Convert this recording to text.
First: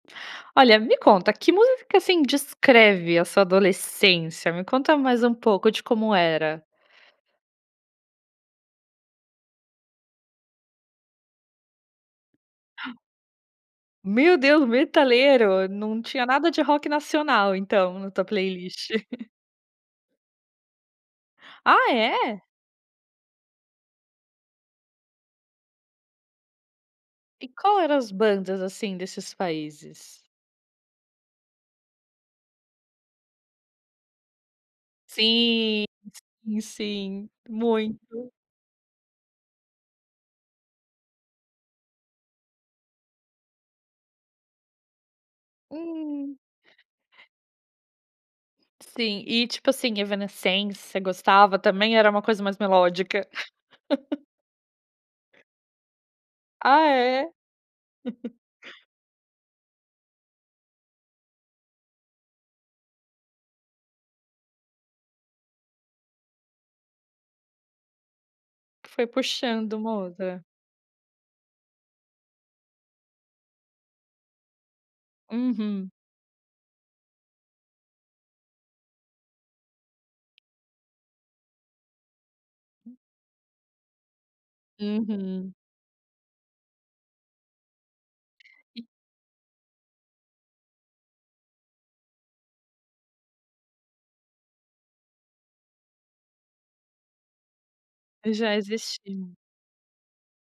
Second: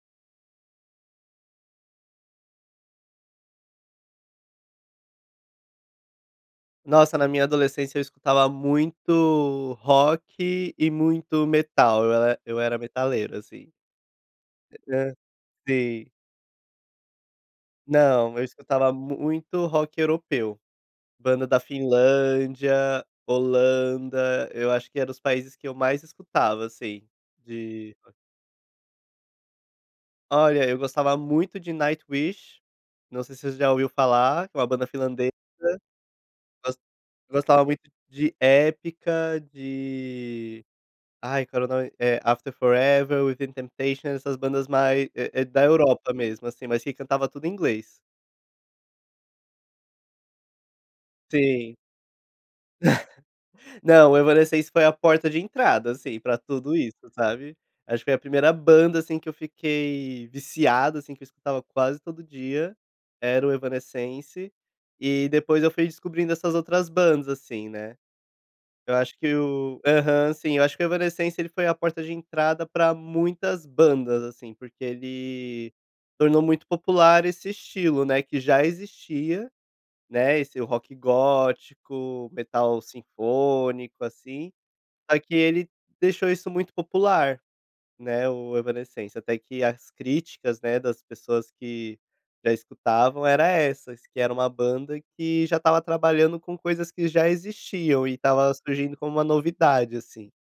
Olha, me conta, que músicas, assim, descreve a sua adolescência? Me conta mais um pouco de como era. Nossa na minha adolescência eu escutava muito rock e muito metal, eu e eu era metaleiro assim. Meu Deus! [unintelligible] Metaleiro? Não Sim. tinha nada de rock nacional então, na tua Não, eu playlist. escutava muito rock europeu. Banda da Ah, é? Finlândia, Holanda, eu acho que era os países que eu mais escutava, assim, E qual de eram as bandas, assim, desses países? Olha, eu gostava muito de Nightwish, não sei se você já ouviu falar, é uma banda finlandesa. Sim, sim, Gos sim, gostava muito muito. de Epica, de ai qual era o nome, eh, After Forever, Within Temptation, essas bandas mais é é da Europa Hum. mesmo, assim, mas que cantava tudo em inglês. Sim. E tipo, assim, Evanescense, você gostava Sim. também ou era uma coisa mais melódica? Não, o Evanescence foi a porta de entrada, assim, para tudo Ah, isso, é? sabe. Acho que foi a primeira banda, assim, que eu fiquei viciado assim, que eu escutava quase todo dia, era o Evanescence e depois eu fui descobrindo essas outras bandas, assim, né. Eu Foi acho que puxando, o aham, Mozart? sim, acho que o Evanescence ele foi a porta de entrada para muitas bandas, assim, porque ele Uhum. tornou muito popular esse estilo, né, que já existia, né, esse rock gótico, metal sinfônico, assim, só que Uhum. ele deixou isso muito popular, né, o E Evanescence, até que as críticas, né, das pessoas que já escutavam era essas, que era uma banda que já estava trabalhando com coisas que já existiam e Que estava já surgindo como uma existia. novidade, assim.